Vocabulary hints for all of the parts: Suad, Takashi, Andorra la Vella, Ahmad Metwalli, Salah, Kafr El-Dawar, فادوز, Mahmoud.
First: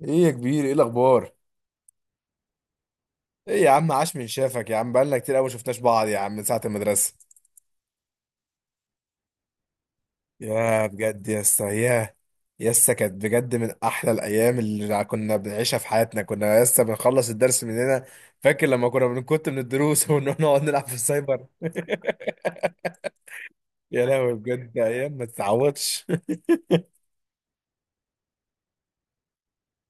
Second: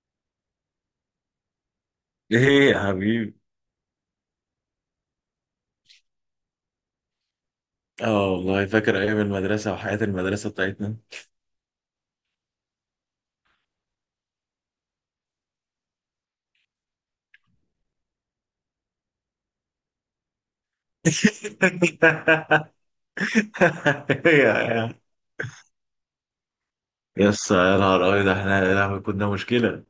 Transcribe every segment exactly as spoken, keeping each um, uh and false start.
ايه يا كبير، ايه الاخبار؟ ايه يا حبيبي. ايه يا عم، عاش من شافك يا عم، بقالنا كتير قوي ما شفناش بعض يا عم من ساعه المدرسه. اه والله فاكر ايام المدرسه وحياه المدرسه يا بتاعتنا. بجد يا اسطى يا يا اسطى كانت بجد من احلى الايام اللي كنا بنعيشها في حياتنا. كنا يا اسطى بنخلص الدرس من هنا. فاكر لما كنا بنكت من الدروس ونروح نقعد نلعب في السايبر. يا لهوي يا بجد، يا ايام ما تتعوضش. يس، يا نهار ابيض، احنا يا لهوي كنا مشكله.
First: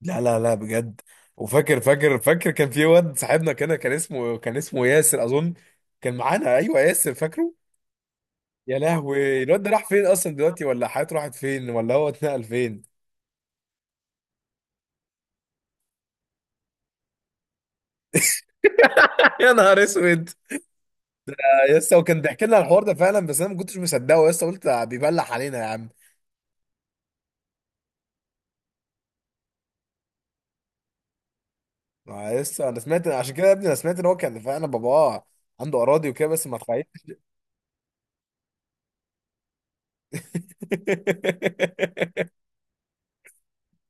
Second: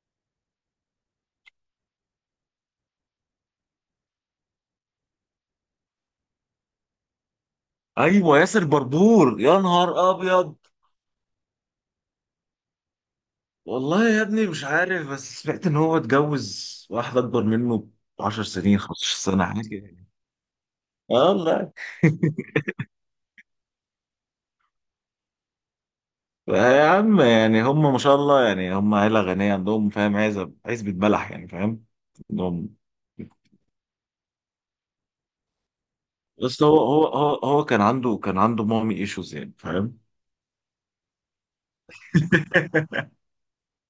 لا لا لا بجد. وفاكر فاكر فاكر كان في واد صاحبنا كده، كان اسمه كان اسمه ياسر اظن. كان معانا، ايوه ياسر، فاكره. ايوه ياسر يا بربور، لهوي، يا الواد ده راح فين نهار اصلا ابيض. دلوقتي؟ ولا حياته راحت فين؟ ولا هو اتنقل فين؟ والله يا ابني مش عارف، بس سمعت ان هو اتجوز واحده اكبر منه ب عشر سنين، خمس عشرة سنه، يا حاجه نهار كده. اسود. اه والله. يا اسطى، وكان بيحكي لنا الحوار ده فعلا، بس انا ما كنتش مصدقه يا اسطى، قلت بيبلح علينا يا عم. يا عم يعني هم ما شاء الله، يعني هم عيله غنيه، عندهم فاهم، عزب، عزبه بلح، يعني فاهم ما يا اسطى عندهم. انا سمعت، عشان كده يا ابني انا سمعت ان هو كان فعلا باباه عنده اراضي وكده، بس ما بس هو تخيل. هو هو هو كان عنده كان عنده مامي ايشوز، يعني فاهم.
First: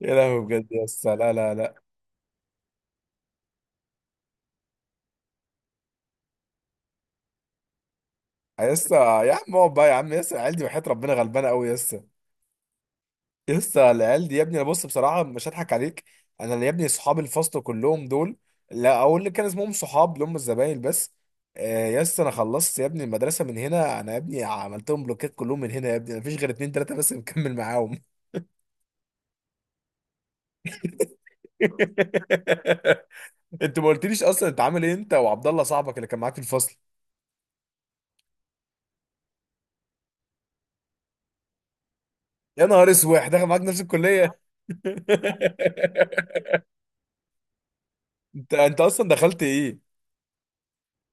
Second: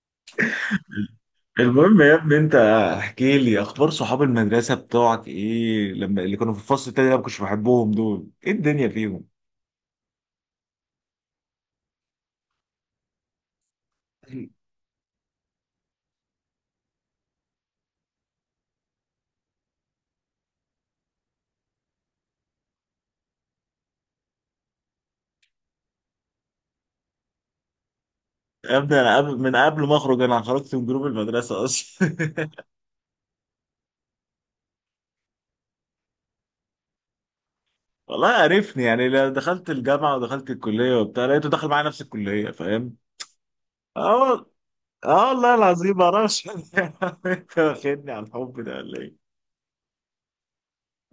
يا لهوي بجد يا اسطى، لا لا لا. المهم يا ابني انت احكي لي اخبار صحاب المدرسه بتوعك، ايه لما اللي كانوا في الفصل التاني اللي انا ما كنتش بحبهم دول، ايه يا الدنيا اسطى فيهم؟ يا عم اقعد بقى يا عم يا اسطى، العيال دي وحياة ربنا غلبانه قوي يا اسطى. لسه العيال دي يا ابني، انا بص بصراحه مش هضحك عليك. انا اللي يا ابني صحاب الفصل كلهم دول، لا اقول اللي كان اسمهم صحاب، اللي هم الزمايل بس. آه يا اسطى، انا خلصت يا ابني المدرسه من هنا. انا يا ابني عملتهم بلوكات كلهم من هنا يا ابني، مفيش غير اتنين تلاته بس مكمل معاهم. يا ابني انا قبل من قبل ما اخرج انا خرجت من جروب المدرسه اصلا. انت ما قلتليش اصلا انت عامل ايه انت وعبد الله صاحبك اللي كان معاك في الفصل؟ والله عرفني يعني، لا دخلت الجامعه ودخلت الكليه وبتاع لقيته داخل معايا نفس الكليه، يا نهار فاهم؟ اسود داخل معاك نفس اه الكليه. وال- اه والله العظيم ما اعرفش. انت واخدني على انت الحب ده انت ولا اصلا ايه؟ دخلت ايه؟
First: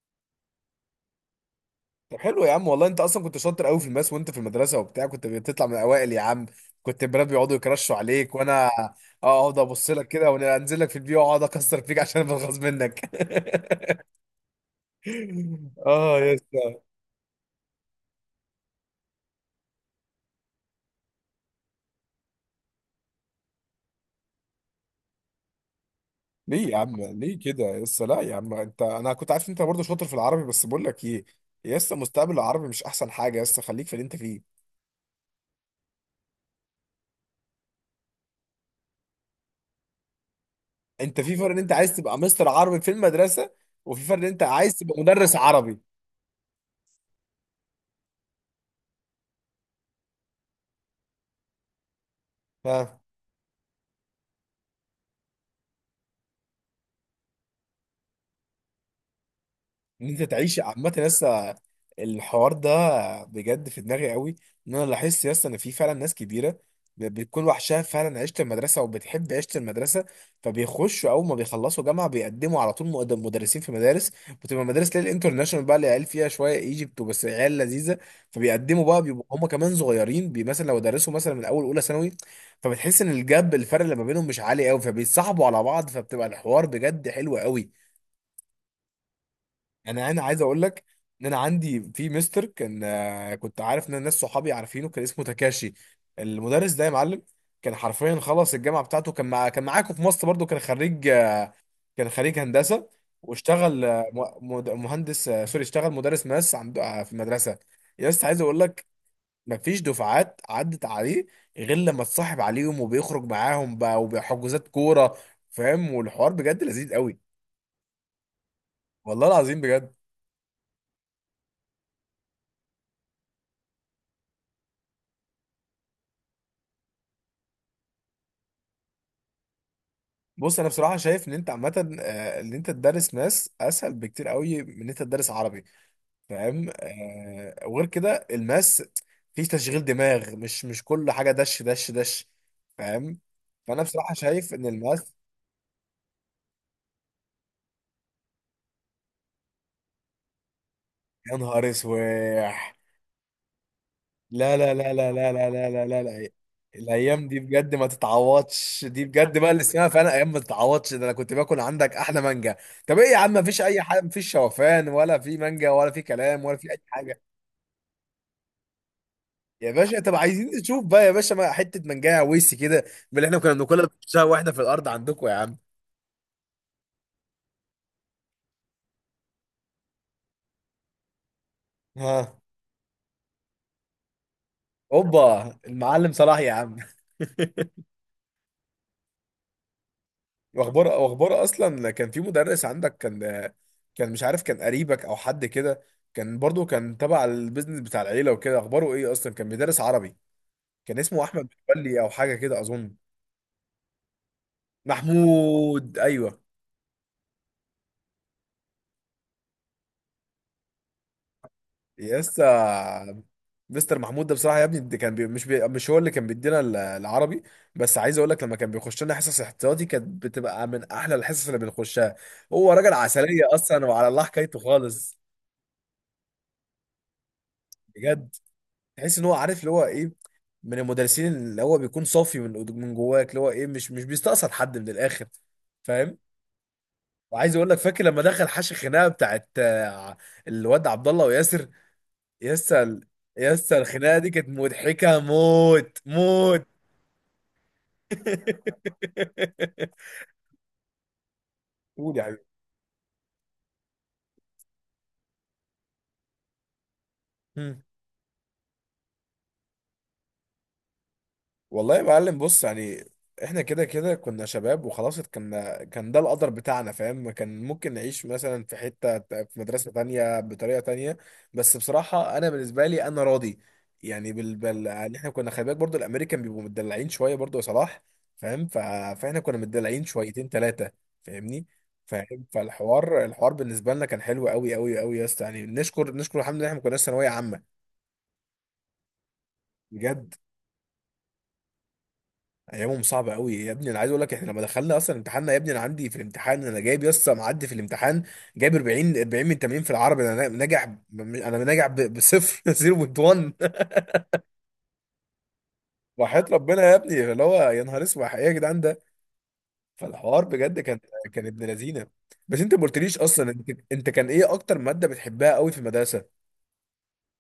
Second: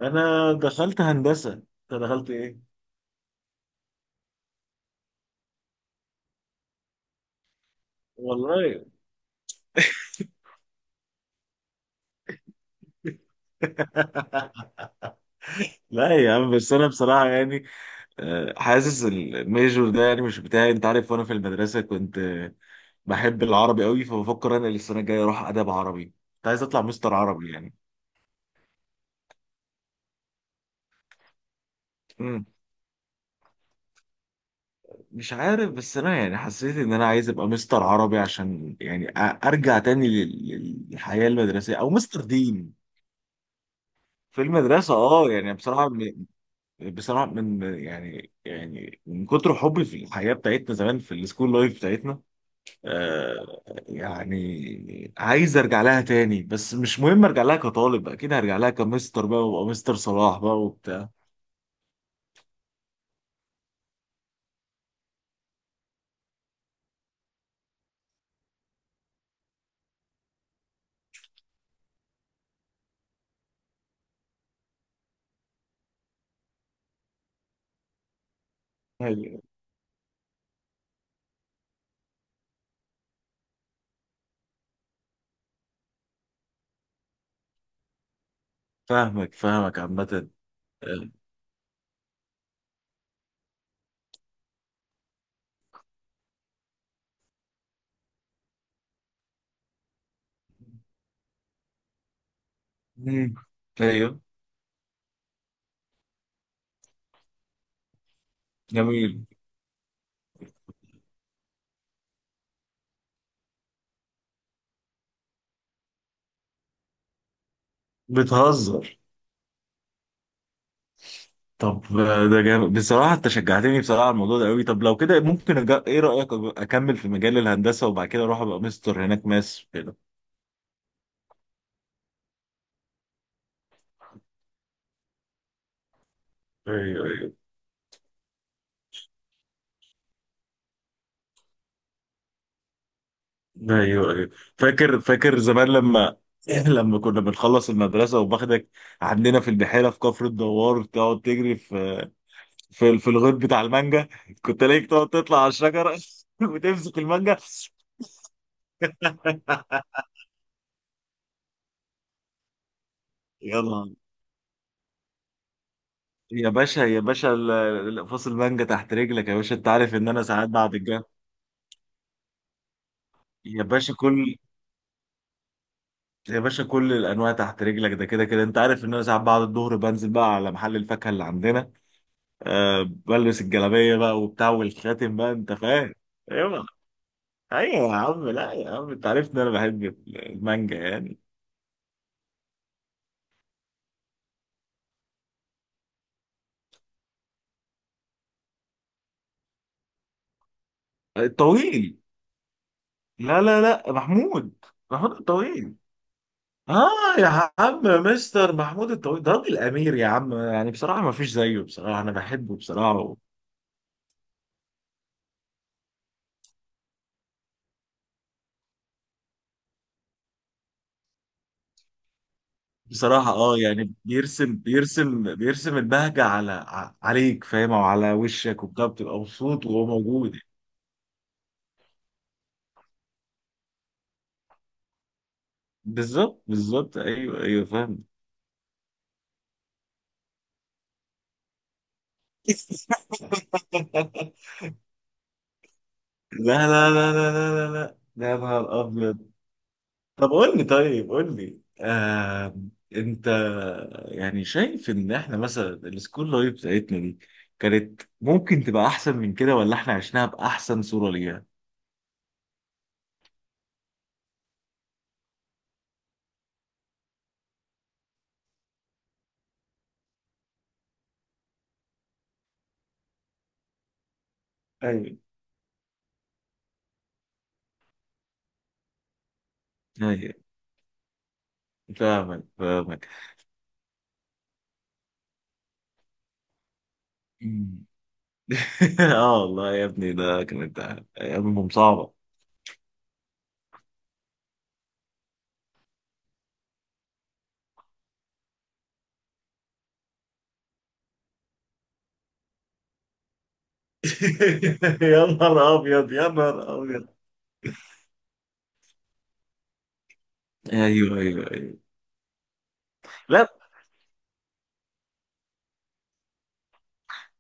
انا دخلت هندسه، انت طب دخلت حلو يا عم، ايه؟ والله انت اصلا كنت شاطر قوي في الماس وانت في المدرسه وبتاع، كنت بتطلع من الاوائل يا عم. كنت البنات بيقعدوا يكرشوا عليك، وانا والله. اقعد ابص لك كده وانزل لك في البيئه واقعد اكسر فيك عشان بنغص منك. لا اه يا يا عم، بس اسطى. انا بصراحه يعني آه، حاسس الميجور ده يعني مش بتاعي، انت عارف. وانا في المدرسه كنت آه، بحب العربي قوي، فبفكر انا السنه الجايه اروح ادب عربي. كنت عايز ليه يا اطلع عم؟ مستر ليه عربي كده يعني. يا اسطى؟ لا يا عم، انت انا كنت عارف انت برضه شاطر في العربي، بس بقول لك ايه يا اسطى، مستقبل مم. العربي مش احسن حاجه يا اسطى، خليك في اللي انت فيه. مش عارف، بس انا يعني حسيت ان انا عايز ابقى مستر عربي عشان يعني أ- ارجع تاني لل- انت للحياه في فرق ان انت المدرسيه او عايز تبقى مستر مستر دين عربي في المدرسه، وفي فرق ان في انت عايز المدرسه. تبقى اه مدرس يعني عربي. بصراحه م- بصراحه من يعني يعني من كتر حبي في الحياه بتاعتنا زمان، في السكول لايف بتاعتنا. ها. آه، يعني عايز ارجع لها تاني، بس مش مهم ارجع لها كطالب، اكيد هرجع لها كمستر بقى وابقى مستر ان انت صلاح بقى تعيش عامه، وبتاع. لسه الحوار ده بجد في دماغي قوي. ان انا لاحظت لسه ان في فعلا ناس كبيره ب- بتكون وحشها فعلا عيشه المدرسه وبتحب عيشه المدرسه، فبيخشوا اول ما بيخلصوا جامعه بيقدموا على طول مقد- مدرسين في مدارس. بتبقى مدارس ليل انترناشونال بقى اللي عيال فيها شويه ايجيبت وبس، عيال لذيذه. فبيقدموا بقى، بيبقوا أيوة، هم كمان صغيرين بي- مثلا لو درسوا مثلا من اول اولى ثانوي. فبتحس ان الجاب الفرق اللي ما بينهم مش عالي قوي، فبيتصاحبوا على بعض، فبتبقى الحوار بجد حلو قوي. فاهمك فاهمك انا انا عامة. عايز اقول لك آه، ان انا عندي في مستر كان، آه، كنت عارف ان الناس صحابي عارفينه، كان اسمه تاكاشي. المدرس ده يا معلم كان حرفيا خلص الجامعه بتاعته، كان مع كان معاكم في مصر برضو، كان خريج، آه، كان خريج هندسه. مم. واشتغل آه، ايوه. م- مد- مهندس، آه، سوري، اشتغل مدرس ماس عند، آه، في المدرسه. يا اسطى عايز اقول لك، جميل. مفيش دفعات عدت عليه غير لما اتصاحب عليهم وبيخرج معاهم بقى وبحجوزات كوره. فاهم؟ والحوار بجد لذيذ قوي، بتهزر. والله العظيم بجد. طب آه، ده جامد بصراحة، انت شجعتني بصراحة على الموضوع ده قوي. طب لو كده ممكن أج... ايه رأيك أج- اكمل في مجال الهندسة وبعد كده اروح ابقى مستر هناك ماس كده. بص انا بصراحه شايف ان انت عامه، آه، ان انت تدرس ماس اسهل بكتير قوي من ان انت تدرس عربي. فاهم، ايوه ايوه آه، وغير كده الماس فيه تشغيل دماغ، مش مش كل حاجه دش دش دش. فاهم؟ فانا ايوه بصراحه ايوه. شايف ان فاكر الماس. فاكر زمان لما لما كنا بنخلص المدرسه وباخدك عندنا في البحيره في كفر الدوار تقعد يا تجري نهار في اسواح. في في الغيط بتاع المانجا. لا كنت لا الاقيك لا تقعد لا لا تطلع لا على لا لا الشجره لا لا. وتمسك الايام المانجا. دي بجد ما تتعوضش، دي بجد بقى اللي اسمها فعلا ايام ما تتعوضش. ده انا كنت باكل عندك احلى مانجا. طب ايه يا عم؟ مفيش اي يلا. حاجه؟ مفيش شوفان ولا في مانجا ولا في كلام يا ولا في اي باشا يا حاجه؟ باشا، ال- ال- فصل المانجا تحت رجلك يا باشا، انت يا عارف باشا ان طب انا عايزين ساعات بعد نشوف الجامعه. بقى يا باشا ما حته منجاية ويس كده من اللي احنا كنا يا بناكلها باشا بنشوفها كل واحنا في الارض عندكم يا عم. يا باشا كل الانواع تحت رجلك، ده كده كده انت عارف ان انا ساعات بعد الظهر بنزل بقى على محل الفاكهه اللي عندنا. ها. آه بلبس الجلابيه بقى وبتاع والخاتم بقى، انت اوبا فاهم. المعلم صلاح يا ايوه. عم. ايوه يا عم، لا يا عم انت عارف ان انا بحب المانجا واخبار يعني. واخبار اصلا، كان في مدرس عندك، كان كان مش عارف كان قريبك او حد كده، كان برضو كان تبع البيزنس بتاع العيله وكده، اخباره ايه؟ اصلا كان بيدرس عربي، كان آه، اسمه احمد الطويل. متولي او حاجه كده اظن. لا لا لا، محمود. محمود الطويل. محمود، ايوه. اه. يا عم مستر محمود الطويل ده راجل امير يا عم، يعني بصراحه ما فيش زيه، بصراحه انا بحبه بصراحه. يسا. مستر محمود ده بصراحه يا ابني، ده كان بي مش بي مش هو اللي كان بيدينا ال- العربي، بس عايز اقول لك لما كان بيخش لنا حصص احتياطي كانت بتبقى من احلى الحصص اللي بنخشها. هو راجل بصراحه عسليه اه، اصلا يعني وعلى الله بيرسم حكايته خالص. بيرسم بيرسم البهجه على ع- عليك، فاهم؟ او على بجد، وشك وبتاع، تحس بتبقى ان هو عارف مبسوط اللي هو وهو ايه. موجود. من المدرسين اللي هو بيكون صافي من من جواك، اللي هو ايه، مش مش بيستقصد حد من الاخر. فاهم؟ بالظبط بالظبط. ايوه وعايز ايوه اقول لك فاكر فاهم. لما دخل حاشي خناقه بتاعت آه، الواد عبد الله وياسر؟ يسا ال- لا يسا الخناقه دي كانت مضحكه موت لا موت. لا لا لا لا لا، ده يا نهار ابيض. طب قول لي، طيب قول لي، قول يا حبيبي. آه انت يعني شايف ان احنا مثلا السكول لايف بتاعتنا دي كانت ممكن تبقى احسن من كده، ولا احنا عشناها باحسن صورة ليها؟ والله يا معلم، بص يعني احنا كده كده كنا شباب وخلاص، كنا كان ده القدر بتاعنا فاهم. كان ممكن نعيش مثلا في حتة ت- في مدرسة تانية بطريقة تانية، بس بصراحة انا بالنسبة لي انا راضي. يعني بال بال ايوه يعني احنا كنا خلي بالك برضو الامريكان بيبقوا متدلعين شوية برضو يا صلاح. فاهم؟ ف... فاحنا كنا متدلعين ايوه. شويتين ثلاثة. فاهمني. فاهمك فاهم؟ فاهمك. فالحوار الحوار بالنسبة لنا كان حلو قوي قوي قوي يا اسطى. يعني نشكر نشكر الحمد لله احنا ما كناش ثانوية عامة. مم. اه والله يا ابني بجد ده كانت ايامهم صعبة. ايامهم صعبه قوي يا ابني. انا عايز اقول لك، احنا لما دخلنا اصلا امتحاننا يا ابني، انا عندي في الامتحان انا جايب يسطا معدي في الامتحان، جايب اربعين اربعين من تمانين في العربي. انا ناجح ب- انا ناجح ب- بصفر. صفر فاصلة واحد. يا نهار ابيض يا وحياة نهار ربنا يا ابيض. ابني اللي هو، يا نهار اسود، ايه يا جدعان ده؟ فالحوار بجد كان، ايوه ايوه كان ابن ايوه. لذينه. بس انت ما قلتليش لا. اصلا انت، انت كان ايه اكتر ماده بتحبها قوي في المدرسه؟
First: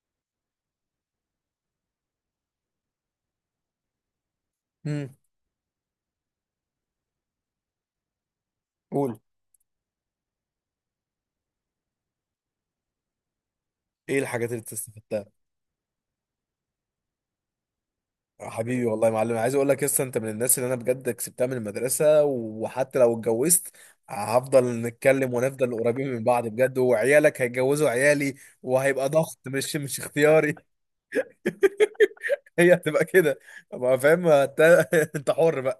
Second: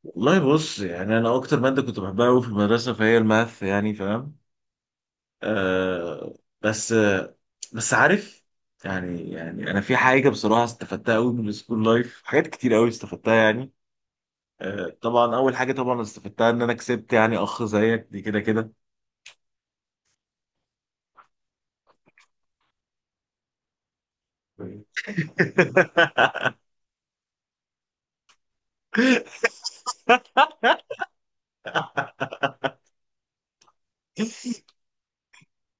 والله بص يعني انا اكتر ماده كنت بحبها قوي في المدرسه فهي الماث، يعني فاهم. امم آه. بس آه، بس عارف قول، يعني، يعني انا في حاجه بصراحه استفدتها قوي من السكول لايف، حاجات كتير قوي استفدتها يعني. ايه الحاجات اللي آه استفدتها؟ طبعا، اول حاجه طبعا استفدتها ان انا كسبت يعني اخ زيك دي كده كده. حبيبي والله يا معلم، عايز اقول لك لسه انت من الناس اللي انا بجد كسبتها من المدرسه، وحتى لو اتجوزت هفضل نتكلم ونفضل قريبين من بعض بجد، وعيالك هيتجوزوا عيالي، وهيبقى ضغط مش مش اختياري. هي هتبقى كده، ما فاهم انت. انت حر بقى.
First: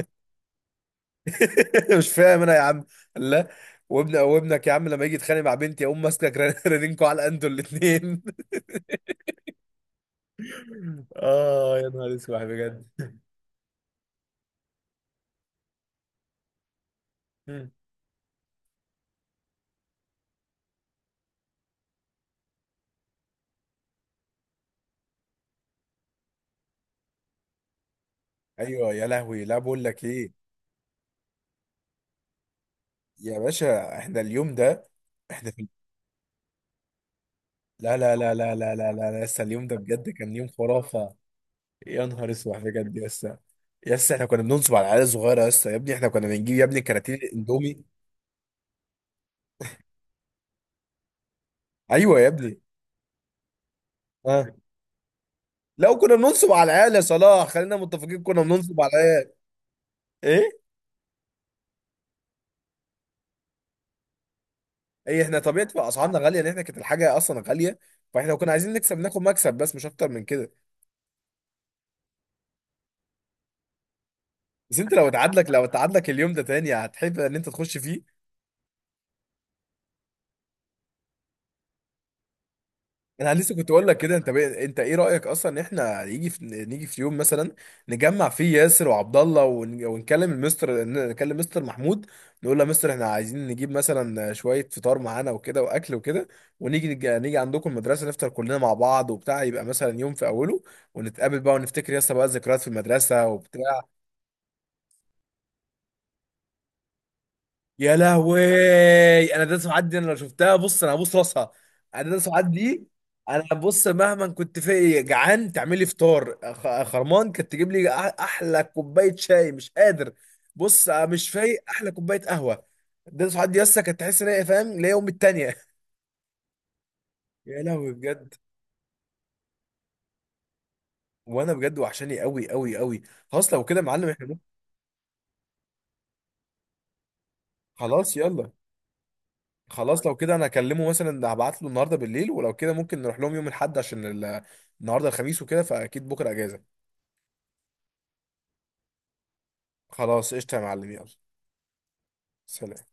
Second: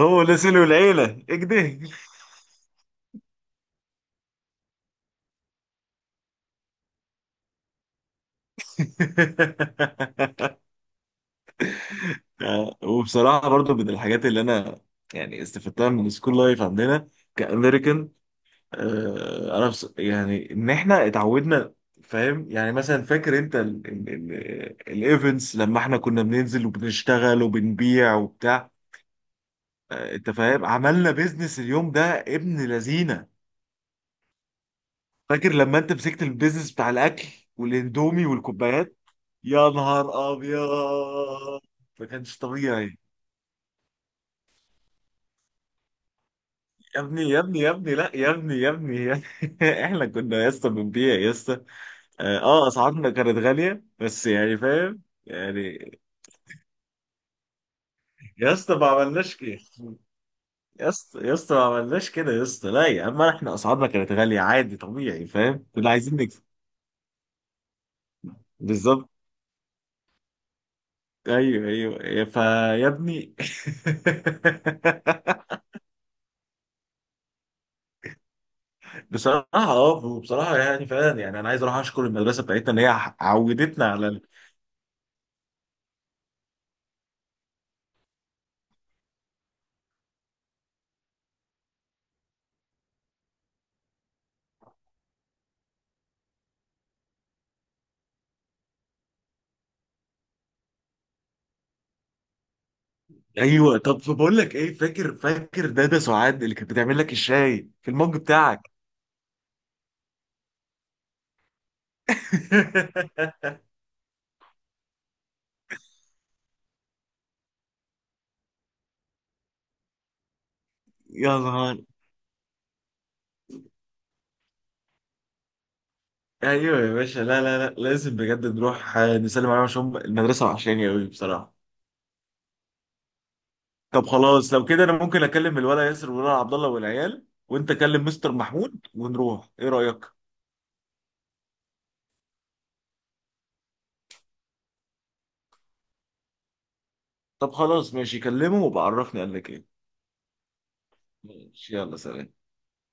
هو اللي سلو العيله اكده. مش فاهم انا يا عم. لا، وابن وابنك يا عم لما يجي يتخانق مع بنتي اقوم ماسكك رنينكو على انتوا الاثنين. اه يا نهار اسود آه، بجد. وبصراحة برضو من الحاجات اللي أنا يعني استفدتها من السكول لايف عندنا مم. كأمريكان، آه، أنا بص... يعني إن إحنا اتعودنا، فاهم. يعني مثلا فاكر أنت الإيفنتس لما إحنا كنا بننزل وبنشتغل وبنبيع وبتاع. ايوه يا لهوي، لا بقول لك آه، أنت ايه. فاهم عملنا بيزنس اليوم ده، ابن لذينة. يا باشا احنا اليوم ده، احنا فاكر في، لما أنت مسكت البيزنس بتاع الأكل لا لا والإندومي لا لا لا لا والكوبايات. لا لا، لسه اليوم يا ده بجد نهار كان يوم أبيض. خرافة. يا ما نهار كانش اسود بجد طبيعي. لسه، لسه احنا كنا بننصب على العيال الصغيرة، لسه يا ابني احنا كنا بنجيب يا ابني يا كراتين ابني يا ابني يا الاندومي. ابني، لا يا ابني يا ابني يا ابني. احنا كنا يا اسطى بنبيع يا اسطى. ايوه يا اه ابني، آه، اسعارنا كانت غاليه، بس اه. يعني فاهم يعني. لو كنا بننصب على العيال يا صلاح خلينا متفقين، كنا يا اسطى بننصب ما على العيال. عملناش كده ايه؟ يا اسطى، يا اسطى ما عملناش كده يا اسطى، لا يا عم احنا اسعارنا كانت غاليه عادي ايه؟ طبيعي، احنا فاهم، طبيعة بقى كنا عايزين اسعارنا غالية، نكسب. ان احنا كانت الحاجة اصلا غالية، فاحنا لو كنا عايزين نكسب بالظبط. ناخد مكسب بس مش اكتر من كده. ايوه ايوه فيا ابني. بس انت لو اتعادلك، لو اتعادلك اليوم ده تاني، هتحب ان انت تخش فيه؟ بصراحه اه، بصراحه يعني فعلا، يعني انا عايز اروح اشكر المدرسه بتاعتنا ان هي انا لسه كنت عودتنا اقول لك كده، على... انت بي... انت ايه رايك اصلا ان احنا يجي في... نيجي في يوم مثلا نجمع فيه ياسر وعبد الله ون... ونكلم المستر، نكلم مستر محمود، نقول له يا مستر احنا عايزين نجيب مثلا شويه فطار معانا وكده واكل وكده، ونيجي نج... نيجي عندكم المدرسه نفطر كلنا مع بعض وبتاع، يبقى مثلا يوم في اوله، ونتقابل بقى ونفتكر ياسر بقى الذكريات في المدرسه ايوه. وبتاع. طب بقول لك ايه، فاكر فاكر دادا سعاد اللي كانت بتعمل لك الشاي في يا المج بتاعك. لهوي. انا ده سعاد دي انا لو شفتها، بص انا هبوس راسها. انا ده سعاد دي. انا بص مهما كنت في جعان تعمل لي فطار خ- خرمان، كانت تجيب لي أح- احلى كوبايه شاي مش قادر، بص مش يا فايق، نهار. احلى كوبايه قهوه. ده سعاد دي لسه، كانت تحس ان هي فاهم اللي هي امي التانيه. ايوه يا باشا، لا لا يا لا لهوي لازم بجد، بجد نروح آه، نسلم عليهم، عشان هم المدرسه وحشاني قوي وانا بصراحه. بجد وحشاني قوي قوي قوي. خلاص لو كده يا طب معلم احنا ممكن- خلاص لو كده انا ممكن اكلم الولا ياسر والولا عبد الله والعيال، وانت كلم خلاص مستر يلا. محمود، ونروح، ايه خلاص رايك؟ لو كده انا اكلمه مثلا، هبعت له النهارده بالليل، ولو كده ممكن نروح لهم يوم الاحد عشان ال- النهارده الخميس وكده فاكيد بكره اجازه. طب خلاص ماشي، كلمه وبعرفني قال لك ايه. خلاص قشطه يا معلم، يلا. ماشي يلا، سلام. سلام.